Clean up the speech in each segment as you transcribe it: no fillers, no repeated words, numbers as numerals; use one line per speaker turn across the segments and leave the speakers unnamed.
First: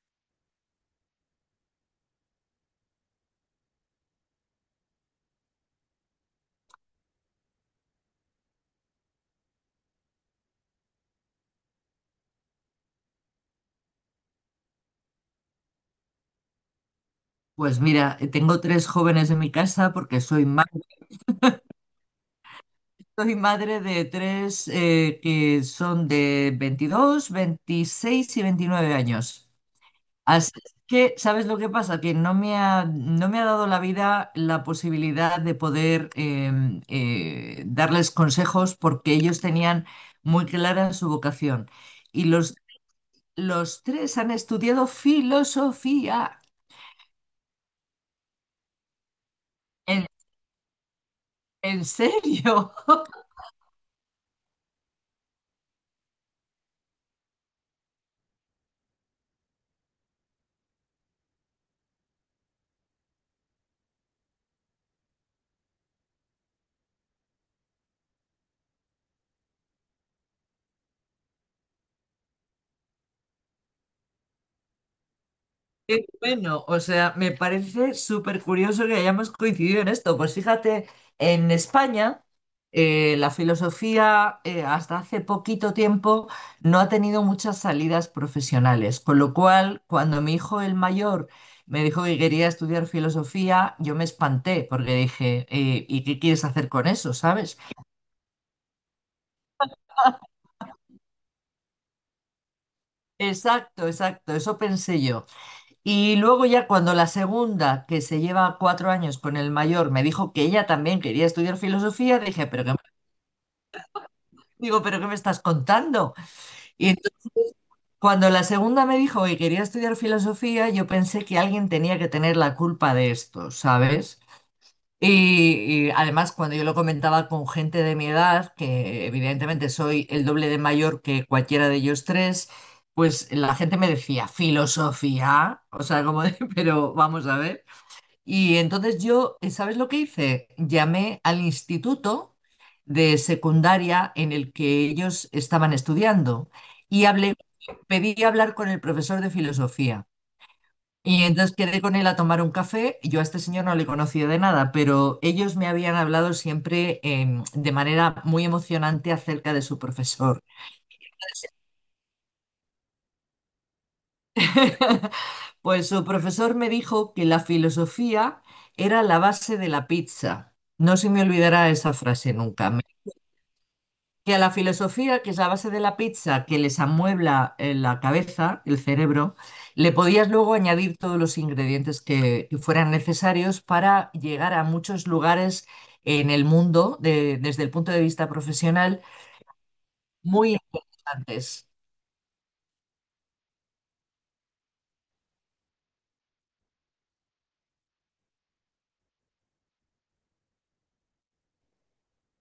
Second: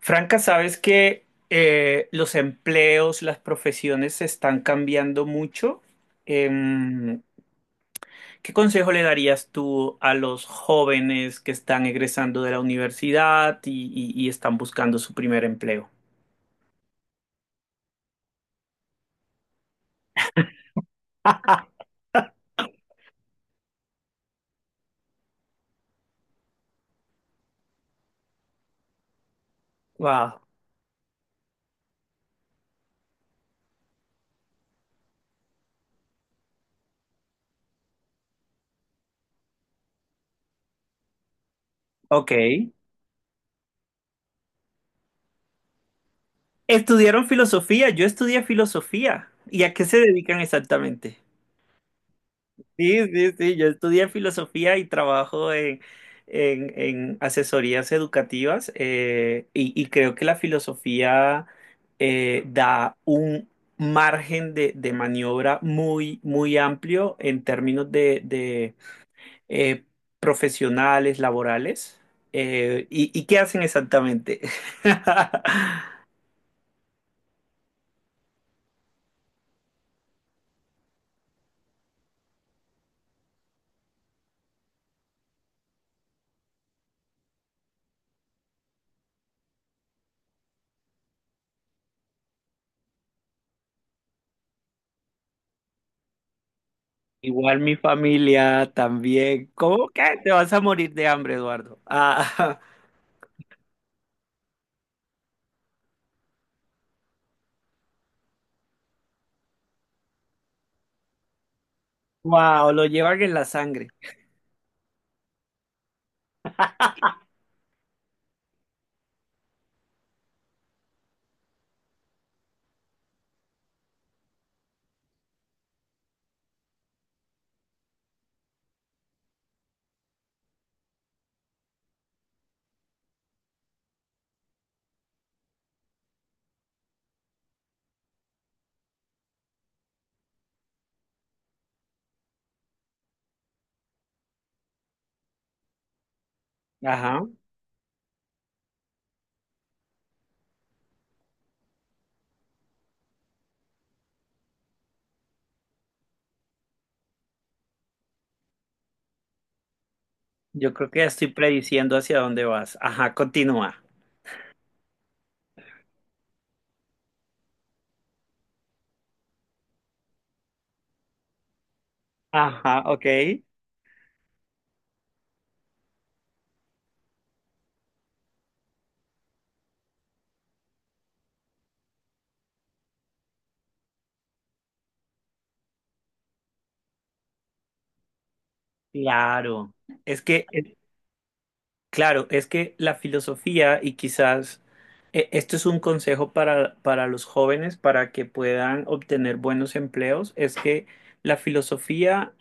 Franca, sabes que los empleos, las profesiones se están cambiando mucho. Em, ¿Qué consejo le darías tú a los jóvenes que están egresando de la universidad y están buscando su primer empleo?
Pues mira, tengo tres jóvenes en mi casa porque soy madre de tres que son de 22, 26 y 29 años.
Wow,
Así que, ¿sabes lo que pasa? Que no me ha dado la vida la posibilidad de poder darles consejos porque ellos tenían muy clara su vocación. Y
ok.
los tres han estudiado filosofía.
Estudiaron filosofía, yo estudié filosofía. ¿Y a qué se
¿En,
dedican exactamente?
en serio?
Sí, sí, sí, yo estudié filosofía y trabajo en asesorías educativas y creo que la filosofía da un margen de maniobra muy, muy amplio en términos de eh, profesionales, laborales. ¿Y qué hacen exactamente?
Qué bueno, o sea, me parece súper curioso que hayamos coincidido en esto. Pues fíjate, en España la filosofía hasta hace poquito tiempo no ha tenido muchas salidas profesionales, con lo cual cuando mi hijo el mayor me dijo que quería estudiar filosofía, yo me espanté porque dije, ¿y qué quieres hacer con eso, sabes?
Igual mi familia también. ¿Cómo que te vas a morir de hambre, Eduardo? Ah.
Exacto, exacto, eso pensé yo. Y luego ya cuando la segunda, que se lleva 4 años con el mayor, me dijo que ella también quería estudiar filosofía, dije,
Wow, lo llevan en la sangre.
digo, ¿pero qué me estás contando? Y entonces, cuando la segunda me dijo que quería estudiar filosofía, yo pensé que alguien tenía que tener la culpa de esto, ¿sabes? Y además cuando yo lo comentaba con gente de mi edad, que evidentemente soy el doble de mayor que cualquiera de ellos tres, pues la gente me decía, filosofía, o sea, como de, pero vamos a ver. Y entonces yo, ¿sabes lo que hice? Llamé al instituto de secundaria en el que ellos estaban estudiando y
Ajá.
hablé, pedí hablar con el profesor de filosofía. Y entonces quedé con él a tomar un café. Yo a este señor no le conocía de nada, pero ellos me habían hablado siempre de manera muy emocionante acerca de su profesor.
Yo creo que ya estoy prediciendo hacia dónde vas. Ajá, continúa.
Pues su profesor me dijo que la filosofía era la base de la pizza. No se me olvidará esa frase nunca.
Ajá, ok.
Que a la filosofía, que es la base de la pizza, que les amuebla la cabeza, el cerebro, le podías luego añadir todos los ingredientes que fueran necesarios para llegar a muchos lugares en el mundo, desde el punto de vista profesional,
Claro. Es que
muy interesantes.
claro, es que la filosofía y quizás esto es un consejo para los jóvenes para que puedan obtener buenos empleos, es que la filosofía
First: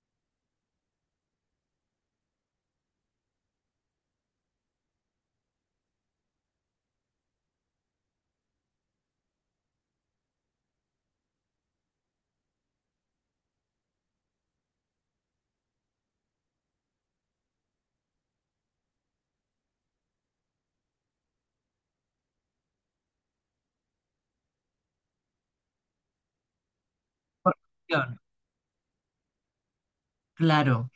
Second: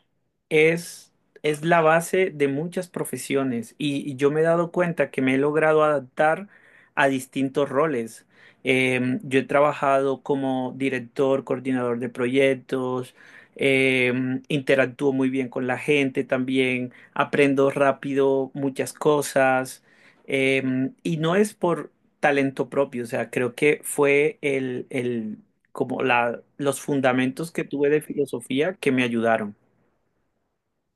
es, es la base de muchas profesiones y yo me he dado cuenta que me he logrado adaptar a distintos roles. Yo he trabajado como director, coordinador de proyectos, interactúo muy bien con la gente también aprendo rápido muchas cosas, y no es por talento propio, o sea, creo que fue como los fundamentos
Por-
que tuve de filosofía que me ayudaron.
Claro.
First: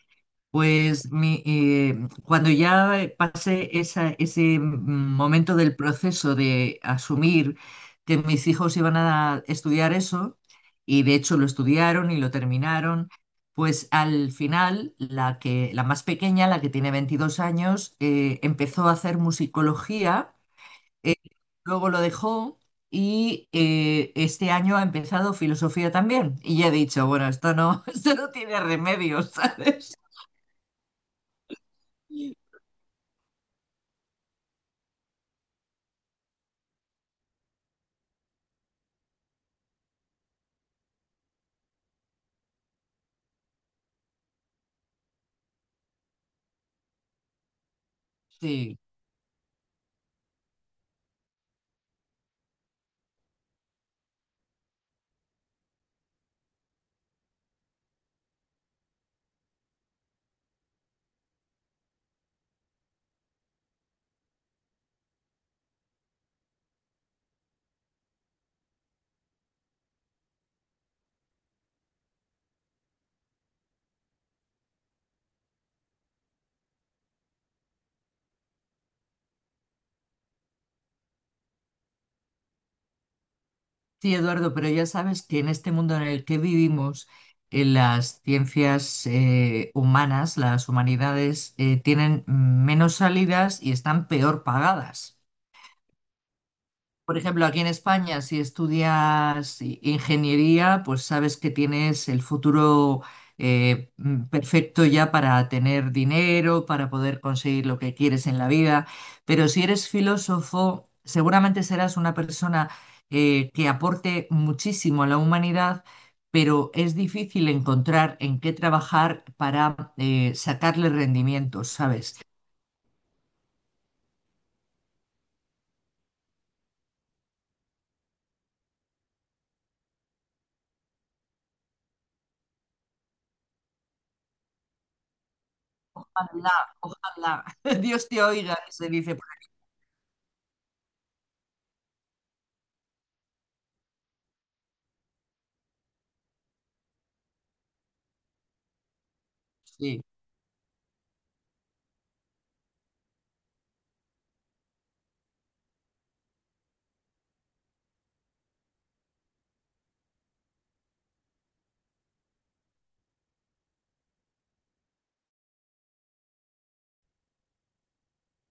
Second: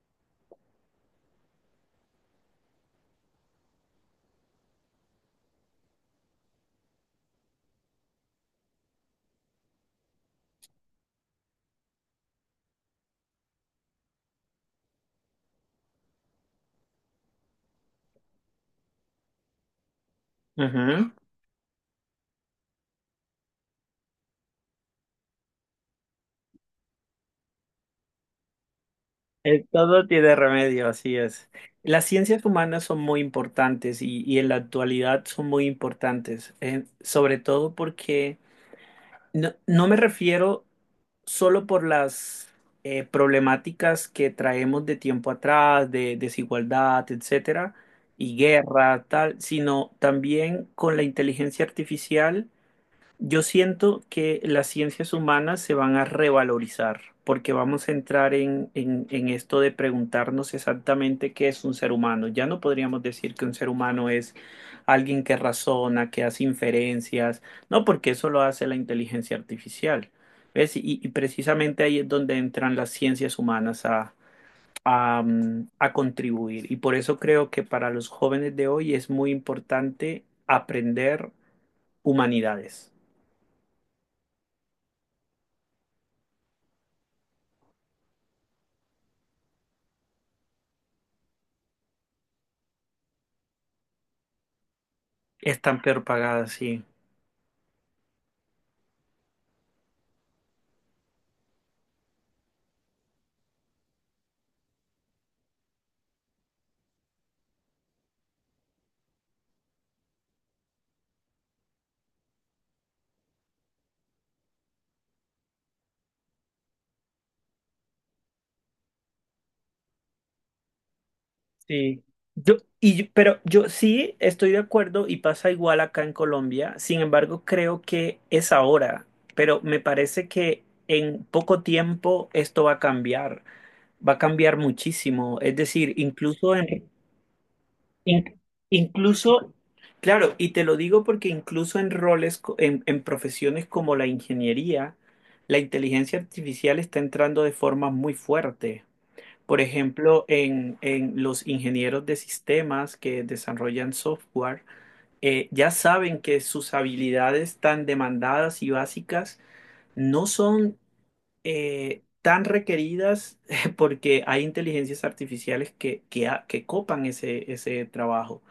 Pues cuando ya pasé ese momento del proceso de asumir que mis hijos iban a estudiar eso, y de hecho lo estudiaron y lo terminaron, pues al final la que, la más pequeña, la que tiene 22 años, empezó a hacer musicología,
Ujú.
luego lo dejó y este año ha empezado filosofía también. Y ya he dicho, bueno, esto no, esto no tiene remedio, ¿sabes?
Todo tiene remedio, así es. Las ciencias humanas son muy importantes y en la actualidad son muy importantes, sobre todo porque no, no me refiero solo por las problemáticas que traemos de tiempo atrás, de desigualdad, etcétera, y
Sí.
guerra, tal, sino también con la inteligencia artificial. Yo siento que las ciencias humanas se van a revalorizar porque vamos a entrar en esto de preguntarnos exactamente qué es un ser humano. Ya no podríamos decir que un ser humano es alguien que razona, que hace inferencias, no, porque eso lo hace la inteligencia artificial. ¿Ves? Y precisamente ahí es donde entran las ciencias humanas a, a contribuir. Y por eso creo que para los jóvenes de hoy es muy importante aprender humanidades.
Sí, Eduardo, pero ya sabes que en este mundo en el que vivimos, en las ciencias humanas, las humanidades, tienen menos salidas y están peor pagadas.
Están peor pagadas, sí.
Por ejemplo, aquí en España, si estudias ingeniería, pues sabes que tienes el futuro perfecto ya para tener dinero, para poder conseguir lo que quieres en la vida. Pero si eres filósofo, seguramente serás una persona que aporte muchísimo a la humanidad, pero es difícil encontrar en qué trabajar para sacarle rendimiento,
Sí.
¿sabes?
Pero yo sí estoy de acuerdo y pasa igual acá en Colombia. Sin embargo, creo que es ahora, pero me parece que en poco tiempo esto va a cambiar. Va a cambiar muchísimo. Es decir,
Ojalá,
incluso
ojalá, Dios te
in-
oiga, se dice por aquí.
incluso, claro, y te lo digo porque incluso en roles, en profesiones como la ingeniería, la inteligencia artificial está entrando de forma muy fuerte. Por
Sí.
ejemplo, en los ingenieros de sistemas que desarrollan software, ya saben que sus habilidades tan demandadas y básicas no son tan requeridas porque hay inteligencias artificiales que copan ese trabajo.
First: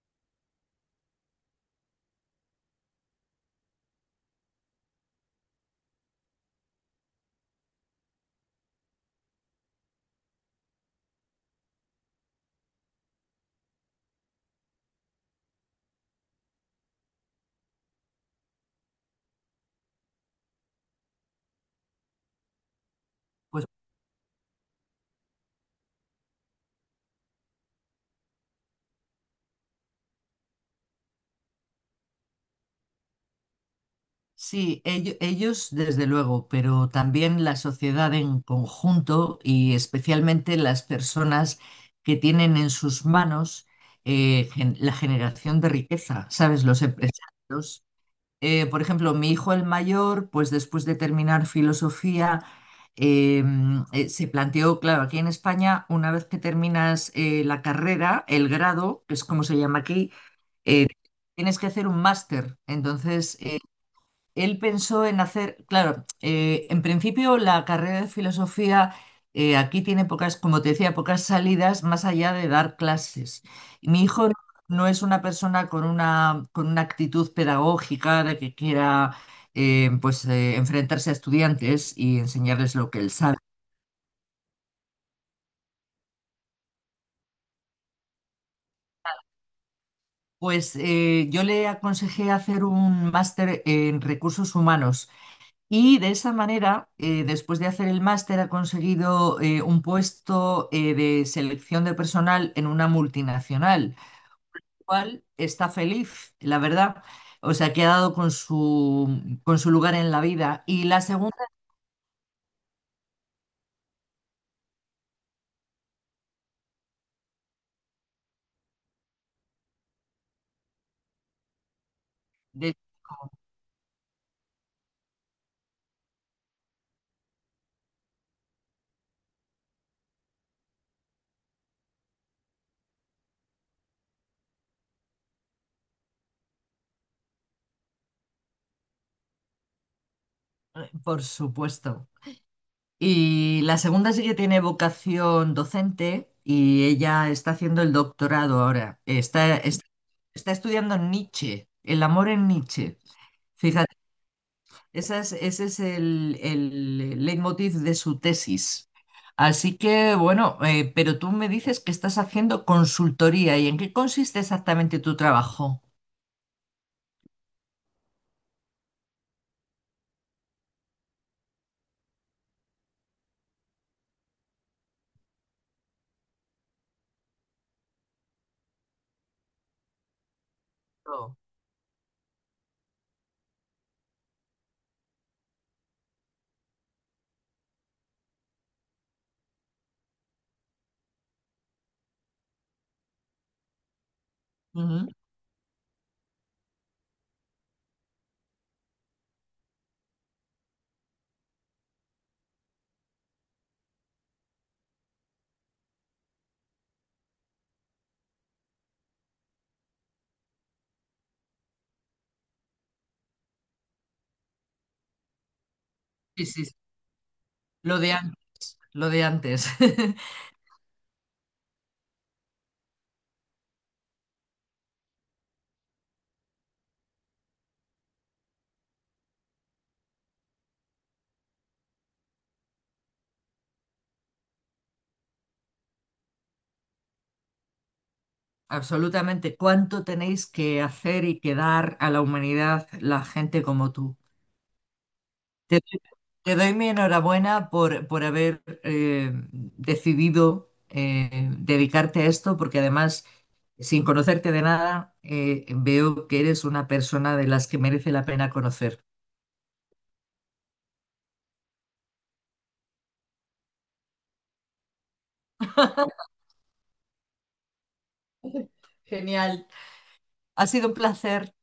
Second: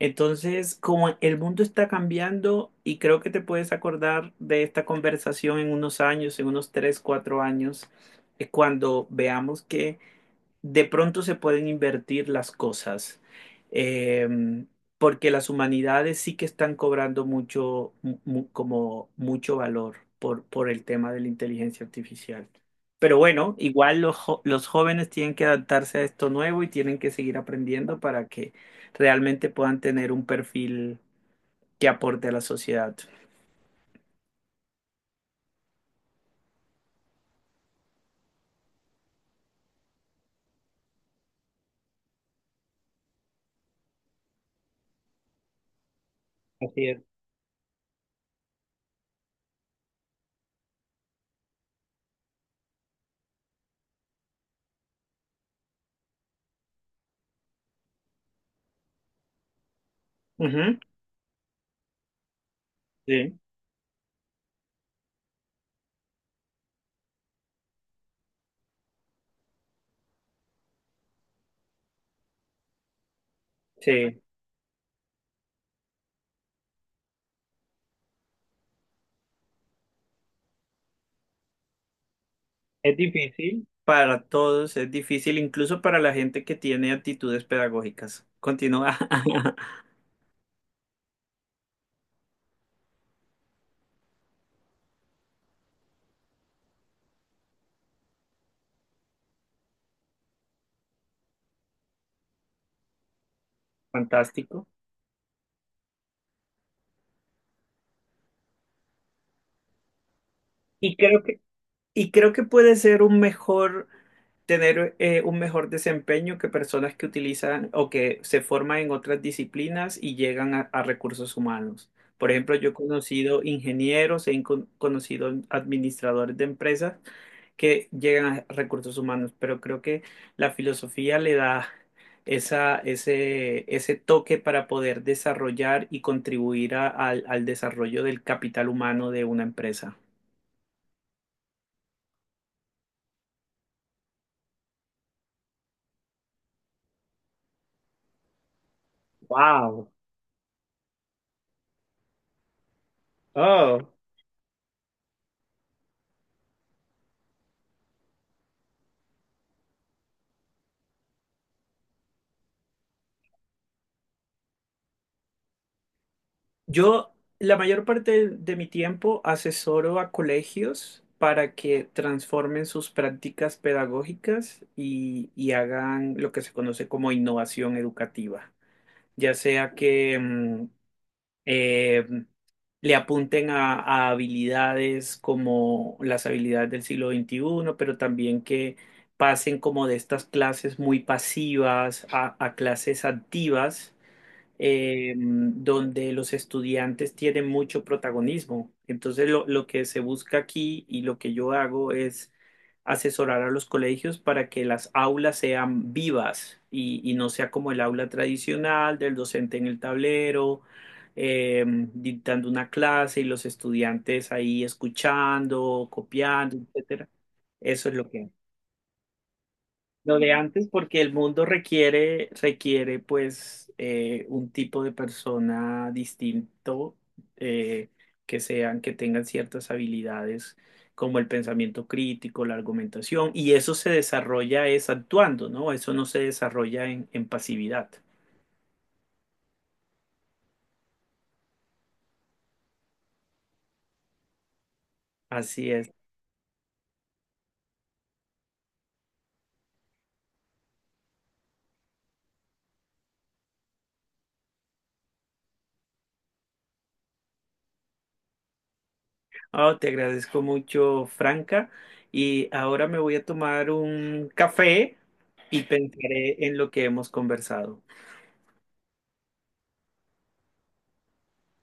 Entonces, como el mundo está cambiando y creo que te puedes acordar de esta conversación en unos años, en unos tres, cuatro años, cuando veamos que de pronto se pueden invertir las cosas, eh, porque las humanidades sí que están cobrando mucho, como mucho valor por el tema de la inteligencia artificial. Pero bueno, igual los jóvenes tienen que adaptarse a esto nuevo y tienen que seguir aprendiendo para que realmente puedan tener un perfil que aporte a la sociedad.
Sí, ellos, desde luego, pero también la sociedad en conjunto y especialmente las personas que tienen en sus manos la generación de riqueza, ¿sabes? Los
Así es.
empresarios. Por ejemplo, mi hijo el mayor, pues después de terminar filosofía, eh, se planteó, claro, aquí en España, una vez que terminas la carrera, el grado, que es como se llama aquí,
Ujú,
eh, tienes que hacer un máster. Entonces,
sí,
él pensó en hacer, claro, en principio la carrera de filosofía aquí tiene pocas, como te decía, pocas salidas más allá de dar clases. Y mi
sí.
hijo no es una persona con una actitud pedagógica de que quiera pues, enfrentarse a estudiantes y enseñarles lo
Es
que él sabe.
difícil para todos, es difícil incluso para la gente que tiene actitudes pedagógicas. Continúa.
Pues yo le aconsejé hacer un máster en recursos humanos. De esa manera, después de hacer el máster, ha conseguido un puesto de selección de personal en una multinacional,
Fantástico.
cual está feliz, la verdad. O sea, que ha dado con su lugar en la vida. Y
Y
la
creo
segunda,
que, y creo que puede ser un mejor, tener un mejor desempeño que personas que utilizan o que se forman en otras disciplinas y llegan a recursos humanos. Por ejemplo, yo he
de-
conocido ingenieros, conocido administradores de empresas que llegan a recursos humanos, pero creo que la filosofía le da ese toque para poder desarrollar y contribuir al desarrollo del capital humano de una empresa.
por supuesto. Y la segunda sí que tiene vocación docente y ella está haciendo el doctorado ahora. Está, está,
Wow.
está estudiando Nietzsche, el amor en Nietzsche.
Oh,
Ese es el leitmotiv de su tesis. Así que, bueno, pero tú me dices que estás haciendo consultoría y ¿en qué consiste exactamente tu trabajo?
yo la mayor parte de mi tiempo asesoro a colegios para que transformen sus prácticas pedagógicas y hagan lo que se conoce como innovación educativa, ya sea que
Oh,
eh, le apunten a habilidades como las habilidades del siglo XXI, pero también que pasen como de estas clases muy pasivas a clases activas
ujú.
donde los estudiantes tienen mucho protagonismo. Entonces, lo que se busca aquí y lo que yo hago es asesorar a los colegios para que las aulas sean vivas y no sea como el aula tradicional del docente en el tablero, eh, dictando una clase y los estudiantes ahí escuchando,
Sí,
copiando,
sí, sí.
etcétera. Eso es
Lo
lo
de
que
antes, lo de antes.
lo de antes, porque el mundo requiere, requiere pues un tipo de persona distinto, eh, que sean, que tengan ciertas habilidades como el pensamiento crítico, la argumentación, y eso se desarrolla es actuando, ¿no? Eso no se desarrolla en pasividad.
Absolutamente. ¿Cuánto tenéis que hacer y que dar a la humanidad la gente como tú?
Así es.
Te doy mi enhorabuena por haber decidido dedicarte a esto, porque además, sin conocerte de nada, veo que eres una persona de las que merece la pena conocer.
Oh, te agradezco mucho, Franca, y ahora me voy a tomar un café y pensaré en lo que hemos conversado.
Genial. Ha sido un placer.